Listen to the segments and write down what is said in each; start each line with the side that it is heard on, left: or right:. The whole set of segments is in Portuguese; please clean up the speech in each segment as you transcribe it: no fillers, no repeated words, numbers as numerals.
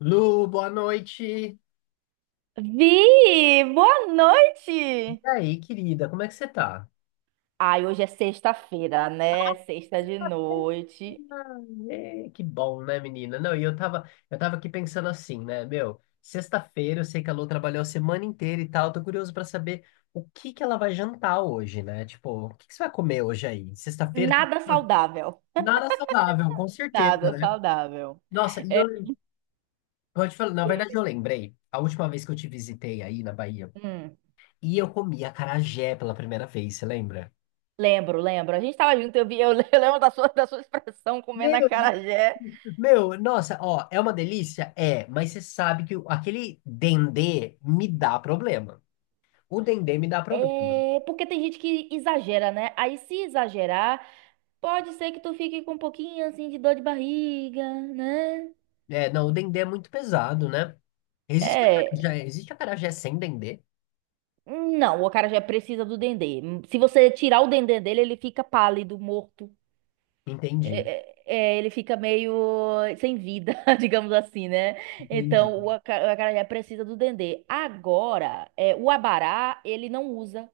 left: Lu, boa noite. E
right: Vi, boa noite.
left: aí, querida, como é que você tá?
right: Ai, hoje é sexta-feira, né? Sexta de noite.
left: É, que bom, né, menina? Não, e eu tava aqui pensando assim, né, meu, sexta-feira, eu sei que a Lu trabalhou a semana inteira e tal, tô curioso pra saber o que que ela vai jantar hoje, né? Tipo, o que que você vai comer hoje aí? Sexta-feira,
right: Nada saudável.
left: nada saudável, com certeza,
right: Nada
left: né?
right: saudável.
left: Nossa, e eu vou te falar, na verdade eu lembrei, a última vez que eu te visitei aí na Bahia,
right: Hum,
left: e eu comi acarajé pela primeira vez, você lembra?
right: Lembro, lembro. A gente tava junto, eu vi, eu lembro da sua expressão comendo
left: Meu, de-
right: acarajé.
left: meu, nossa, ó, é uma delícia? É, mas você sabe que aquele dendê me dá problema. O dendê me dá problema.
right: É, porque tem gente que exagera, né? Aí se exagerar, pode ser que tu fique com um pouquinho assim de dor de barriga, né?
left: É, não, o dendê é muito pesado, né?
right: É,
left: Existe acarajé sem dendê?
right: não, o acarajé precisa do dendê. Se você tirar o dendê dele, ele fica pálido, morto.
left: Entendi,
right: É, ele fica meio sem vida, digamos assim, né?
left: entendi.
right: Então, o acarajé precisa do dendê. Agora, é, o abará, ele não usa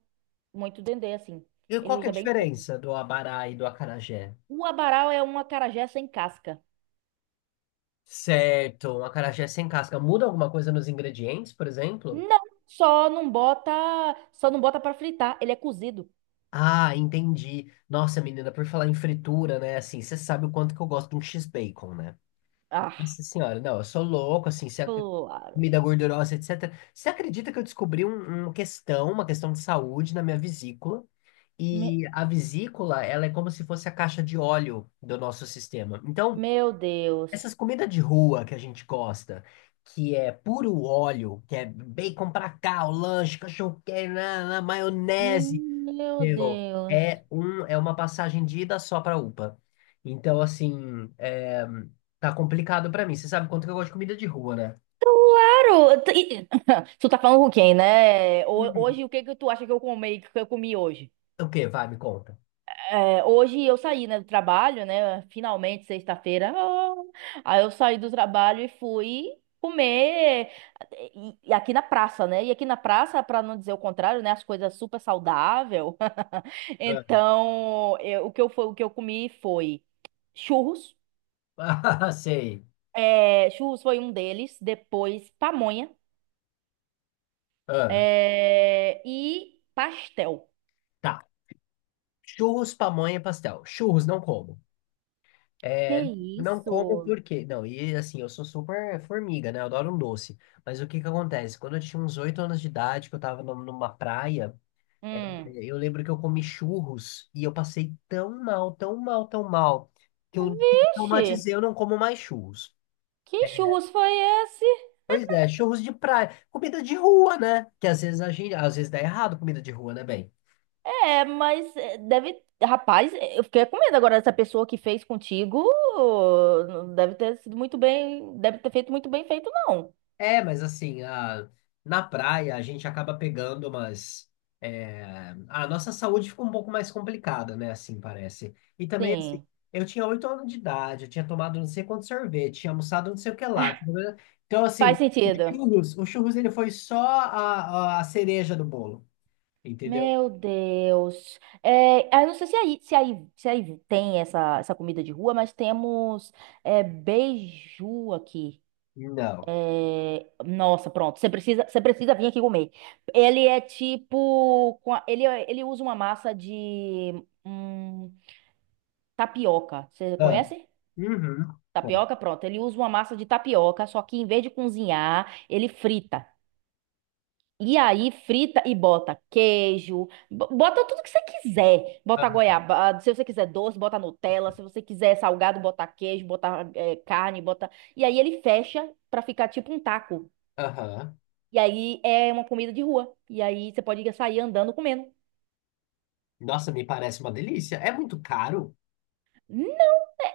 right: muito dendê, assim.
left: E
right: Ele
left: qual que é
right: usa
left: a
right: bem pouco.
left: diferença do abará e do acarajé?
right: O abará é um acarajé sem casca.
left: Certo, um acarajé sem casca. Muda alguma coisa nos ingredientes, por exemplo?
right: Não, só não bota, só não bota para fritar. Ele é cozido.
left: Ah, entendi. Nossa, menina, por falar em fritura, né? Assim, você sabe o quanto que eu gosto de um X-bacon, né?
right: Ah,
left: Nossa senhora, não, eu sou louco, assim, se a
right: claro.
left: comida gordurosa, etc. Você acredita que eu descobri uma questão de saúde na minha vesícula?
right: Me-
left: E a vesícula, ela é como se fosse a caixa de óleo do nosso sistema. Então,
right: Meu Deus.
left: essas comidas de rua que a gente gosta, que é puro óleo, que é bacon pra cá, o lanche, cachorro quente, na maionese,
right: Meu
left: meu,
right: Deus.
left: é uma passagem de ida só pra UPA. Então, assim, é, tá complicado pra mim. Você sabe quanto que eu gosto de comida de rua, né?
right: Claro, tu tá falando com quem, né?
left: Hum.
right: Hoje, o que que tu acha que eu comi hoje?
left: O quê? Vai, me conta.
right: É, hoje eu saí, né, do trabalho, né? Finalmente, sexta-feira. Ah, aí eu saí do trabalho e fui comer e, aqui na praça, né? E aqui na praça, pra não dizer o contrário, né? As coisas super saudável.
left: Ah,
right: Então, o que eu comi foi churros.
left: sei.
right: É, churros foi um deles. Depois, pamonha.
left: Ah,
right: É, e pastel.
left: tá. Churros, pamonha e pastel. Churros, não como.
right: Que
left: É, não como
right: isso?
left: porque... Não, e assim, eu sou super formiga, né? Eu adoro um doce. Mas o que que acontece? Quando eu tinha uns oito anos de idade, que eu tava numa praia... É,
right: Hum.
left: eu lembro que eu comi churros e eu passei tão mal, tão mal, tão mal, que eu
right: Vixe,
left: traumatizei, eu não como mais churros.
right: que churros foi esse?
left: Pois é, churros de praia, comida de rua, né? Que às vezes a gente, às vezes dá errado comida de rua, né, bem?
right: É, mas é, deve. Rapaz, eu fiquei com medo agora dessa pessoa que fez contigo. Ô, não deve ter sido muito bem. Deve ter feito muito bem feito, não.
left: É, mas assim, a, na praia a gente acaba pegando umas. É, a nossa saúde fica um pouco mais complicada, né? Assim parece. E também, assim,
right: Sim,
left: eu tinha oito anos de idade, eu tinha tomado não sei quanto sorvete, tinha almoçado não sei o que lá. Então,
right: faz
left: assim, o
right: sentido.
left: churros, o churros ele foi só a cereja do bolo, entendeu?
right: Meu Deus. É, ah, eu não sei se aí, tem essa comida de rua, mas temos, beiju aqui.
left: Não.
right: É, nossa, pronto. Você precisa vir aqui comer. Ele é tipo, com a- ele, é- ele usa uma massa de hum, tapioca. Você
left: Ah,
right: conhece?
left: uhum. Foi.
right: Tapioca, pronto. Ele usa uma massa de tapioca, só que em vez de cozinhar, ele frita. E aí frita e bota queijo, bota tudo que você quiser. Bota
left: Ah,
right: goiabada, se você quiser doce, bota Nutella, se você quiser salgado, bota queijo, bota, carne, bota. E aí ele fecha pra ficar tipo um taco.
left: aham.
right: E aí é uma comida de rua. E aí você pode sair andando comendo.
left: Nossa, me parece uma delícia. É muito caro.
right: Não,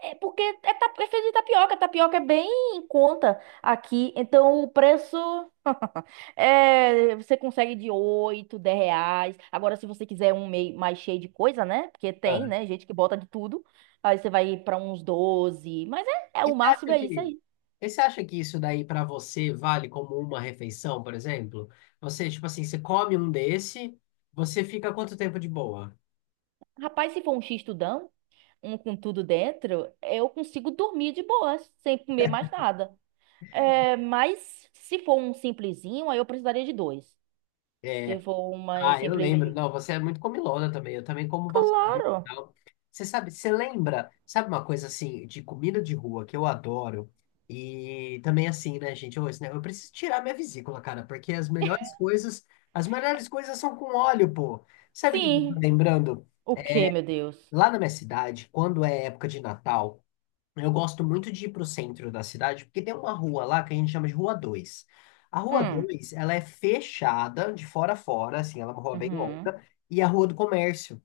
right: é porque é feito de tapioca. Tapioca é bem em conta aqui. Então o preço você consegue de 8, 10 reais. Agora, se você quiser um meio mais cheio de coisa, né? Porque tem, né? Gente que bota de tudo. Aí você vai pra uns 12. Mas é
left: E
right: o
left: você
right: máximo
left: acha
right: é isso
left: que,
right: aí.
left: e você acha que isso daí para você vale como uma refeição, por exemplo? Você, tipo assim, você come um desse, você fica quanto tempo de boa?
right: Rapaz, se for um x-tudão, um com tudo dentro, eu consigo dormir de boas, sem comer mais nada. É, mas se for um simplesinho, aí eu precisaria de dois. Se
left: É,
right: for um mais
left: ah, eu lembro.
right: simplesinho.
left: Não, você é muito comilona também. Eu também como bastante e
right: Claro.
left: tal. Você sabe, você lembra, sabe uma coisa assim, de comida de rua que eu adoro? E também assim, né, gente? Eu, eu preciso tirar minha vesícula, cara, porque as melhores coisas são com óleo, pô. Sabe o que que eu tô
right: Sim.
left: lembrando?
right: O quê, meu Deus?
left: Lá na minha cidade, quando é época de Natal, eu gosto muito de ir pro centro da cidade, porque tem uma rua lá que a gente chama de Rua dois. A Rua
right: Hum.
left: dois, ela é fechada de fora a fora, assim, ela é uma rua bem
right: Uhum.
left: longa, e é a Rua do Comércio.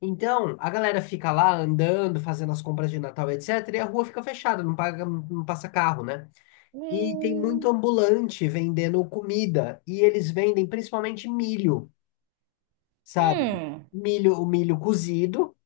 left: Então, a galera fica lá andando, fazendo as compras de Natal, etc., e a rua fica fechada, não paga, não passa carro, né? E tem muito
right: Hum.
left: ambulante vendendo comida, e eles vendem principalmente milho, sabe?
right: Hum.
left: Milho, o milho cozido,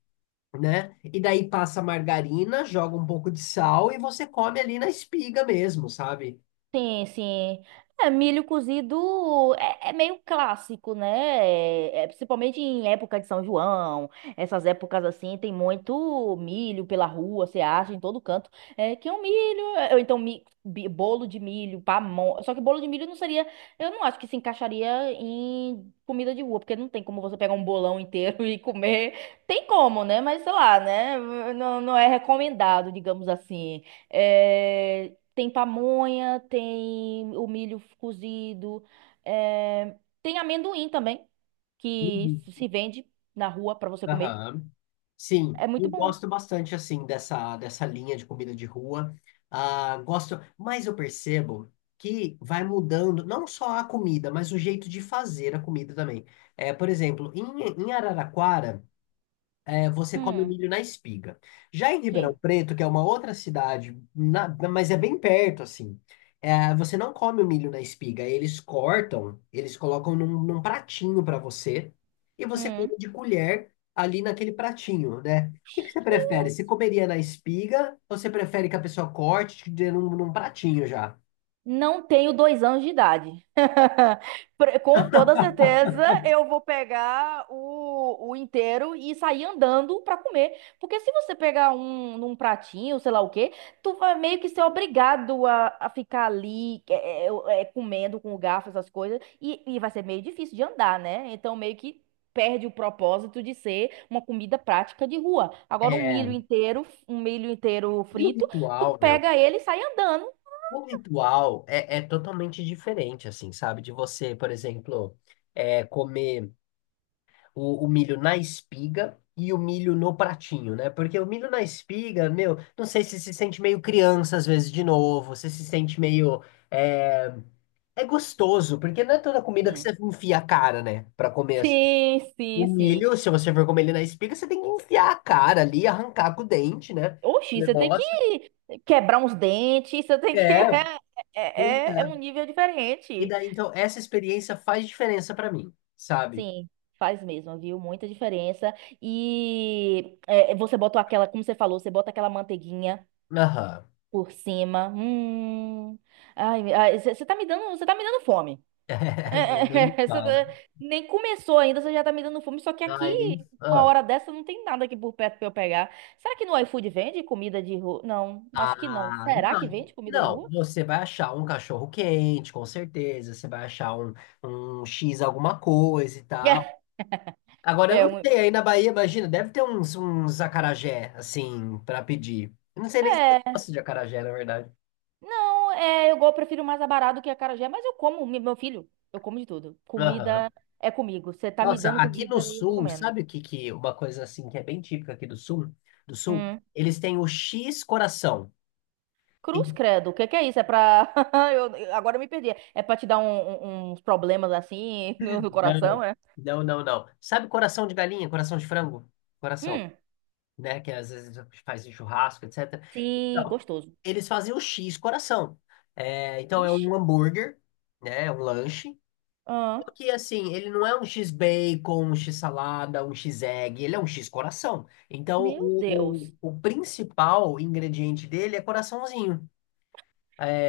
left: né? E daí passa margarina, joga um pouco de sal e você come ali na espiga mesmo, sabe?
right: Sim, sim. É, milho cozido é meio clássico, né? É, principalmente em época de São João, essas épocas assim, tem muito milho pela rua, você acha em todo canto. É, que é um milho, ou então bolo de milho, pamonha. Só que bolo de milho não seria, eu não acho que se encaixaria em comida de rua, porque não tem como você pegar um bolão inteiro e comer. Tem como, né? Mas sei lá, né? Não, não é recomendado, digamos assim. É, tem pamonha, tem o milho cozido, tem amendoim também, que
left: Uhum.
right: se vende na rua pra você comer.
left: Aham. Sim,
right: É
left: eu
right: muito bom.
left: gosto bastante assim dessa linha de comida de rua. Ah, gosto, mas eu percebo que vai mudando não só a comida, mas o jeito de fazer a comida também. É, por exemplo, em Araraquara, é, você come
right: Hum,
left: milho na espiga. Já em Ribeirão
right: sim.
left: Preto, que é uma outra cidade, mas é bem perto, assim, é, você não come o milho na espiga. Eles cortam, eles colocam num pratinho para você e você
right: Hum.
left: come de colher ali naquele pratinho, né? O que que você prefere? Você comeria na espiga ou você prefere que a pessoa corte e te dê num pratinho já?
right: Não tenho 2 anos de idade. Com toda certeza, eu vou pegar o inteiro e sair andando pra comer. Porque se você pegar um num pratinho, sei lá o quê, tu vai meio que ser obrigado a ficar ali, comendo com o garfo, essas coisas. E vai ser meio difícil de andar, né? Então, meio que perde o propósito de ser uma comida prática de rua. Agora, um milho inteiro
left: E o
right: frito, tu
left: ritual, meu?
right: pega ele e sai andando.
left: O ritual é, é totalmente diferente, assim, sabe? De você, por exemplo, é, comer o milho na espiga e o milho no pratinho, né? Porque o milho na espiga, meu, não sei se se sente meio criança às vezes de novo, você se sente meio. É, é gostoso, porque não é toda comida que
right: Sim.
left: você enfia a cara, né? Pra comer, assim.
right: Sim,
left: O
right: sim, sim.
left: milho, se você for comer ele na espiga, você tem que enfiar a cara ali, arrancar com o dente, né? O
right: Oxi, você tem
left: negócio.
right: que quebrar uns dentes, você tem que.
left: É, pois
right: É um
left: é.
right: nível
left: E
right: diferente.
left: daí, então, essa experiência faz diferença pra mim, sabe?
right: Sim, faz mesmo, viu? Muita diferença. E, você botou aquela, como você falou, você bota aquela manteiguinha
left: Aham.
right: por cima. Hum. Ai, ai, você tá me dando, você tá me dando fome.
left: Não, nem me
right: É, essa
left: fala.
right: nem começou ainda, você já tá me dando fome. Só que aqui,
left: Ai, nem me
right: uma
left: fala.
right: hora dessa, não tem nada aqui por perto pra eu pegar. Será que no iFood vende comida de rua? Não, acho que não.
left: Ah,
right: Será que
left: não.
right: vende comida de
left: Não,
right: rua?
left: você vai achar um cachorro quente, com certeza. Você vai achar um, um X alguma coisa e tal. Agora, eu
right: É,
left: não
right: um,
left: sei, aí na Bahia, imagina, deve ter uns acarajé, assim, pra pedir. Eu não sei nem se eu
right: é.
left: gosto de acarajé, na verdade.
right: Não, eu prefiro mais abará do que acarajé, mas eu como, meu filho, eu como de tudo.
left: Aham.
right: Comida é comigo. Você tá me
left: Nossa,
right: dando
left: aqui no
right: comida e eu tô
left: sul,
right: comendo.
left: sabe o que, que uma coisa assim que é bem típica aqui do sul? Do sul,
right: Hum.
left: eles têm o X coração.
right: Cruz
left: E-
right: credo, o que que é isso? É pra. Agora eu me perdi. É pra te dar uns problemas assim no
left: Não,
right: coração, é?
left: não, não, não. Sabe coração de galinha, coração de frango? Coração,
right: Hum.
left: né? Que às vezes faz em churrasco, etc.
right: Sim,
left: Então,
right: gostoso.
left: eles fazem o X coração. É, então é
right: Ux,
left: um hambúrguer, né? É um lanche.
right: ah,
left: Que assim, ele não é um X bacon, um X salada, um X egg, ele é um X coração. Então
right: meu
left: o,
right: Deus.
left: o, o principal ingrediente dele é coraçãozinho.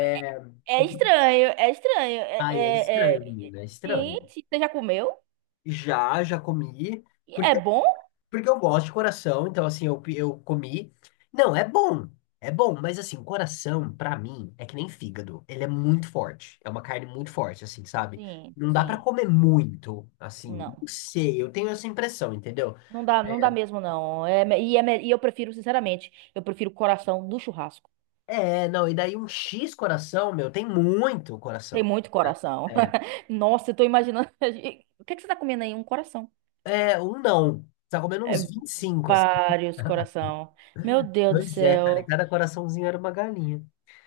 right: É, é estranho, é estranho. É,
left: ai, é
right: é,
left: estranho,
right: é- é-
left: menina, é estranho.
right: Gente, você já comeu?
left: Já, já comi,
right: E é
left: porque
right: bom?
left: porque eu gosto de coração, então assim, eu comi. Não, é bom. É bom, mas assim, coração, pra mim, é que nem fígado. Ele é muito forte. É uma carne muito forte, assim, sabe?
right: Sim,
left: Não dá pra
right: sim.
left: comer muito, assim. Não
right: Não.
left: sei, eu tenho essa impressão, entendeu?
right: Não dá, não dá mesmo, não. É, e eu prefiro, sinceramente, eu prefiro o coração do churrasco.
left: É, não, e daí um X coração, meu, tem muito
right: Tem
left: coração.
right: muito coração.
left: É,
right: Nossa, eu tô imaginando. O que é que você tá comendo aí? Um coração.
left: é, não. Você tá comendo
right: É,
left: uns 25, assim.
right: vários coração. Meu Deus do
left: Pois é, cara, e
right: céu.
left: cada coraçãozinho era uma galinha.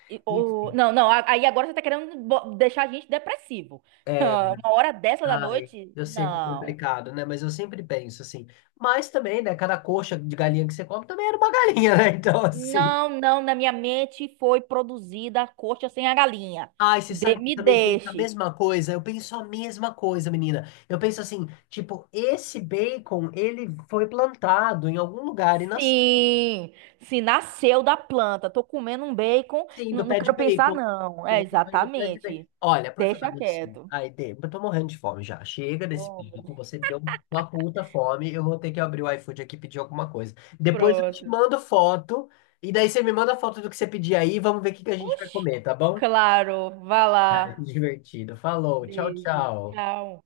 left: Enfim,
right: Não, não, aí agora você tá querendo deixar a gente depressivo.
left: é,
right: Uma hora dessa da
left: ai,
right: noite?
left: eu sei que é
right: Não.
left: complicado, né? Mas eu sempre penso assim. Mas também, né? Cada coxa de galinha que você come também era uma galinha, né? Então, assim.
right: Não, não, na minha mente foi produzida a coxa sem a galinha.
left: Ai, você sabe que eu
right: Me
left: também penso a
right: deixe.
left: mesma coisa? Eu penso a mesma coisa, menina. Eu penso assim, tipo, esse bacon, ele foi plantado em algum lugar e nasceu.
right: Sim, se nasceu da planta. Tô comendo um bacon,
left: Sim, do
right: não, não
left: pé de
right: quero pensar,
left: bacon.
right: não. É,
left: Bacon vem do pé de bacon.
right: exatamente.
left: Olha, por
right: Deixa
left: favor, assim.
right: quieto.
left: Ai, Dê, eu tô morrendo de fome já. Chega desse
right: Oh, meu
left: papo,
right: Deus.
left: você deu uma puta fome. Eu vou ter que abrir o iFood aqui e pedir alguma coisa. Depois eu te
right: Pronto.
left: mando foto. E daí você me manda foto do que você pedir aí. Vamos ver o que que a gente vai
right: Oxi.
left: comer, tá bom?
right: Claro, vá lá.
left: Divertido. Falou, tchau,
right: Beijo.
left: tchau.
right: Tchau.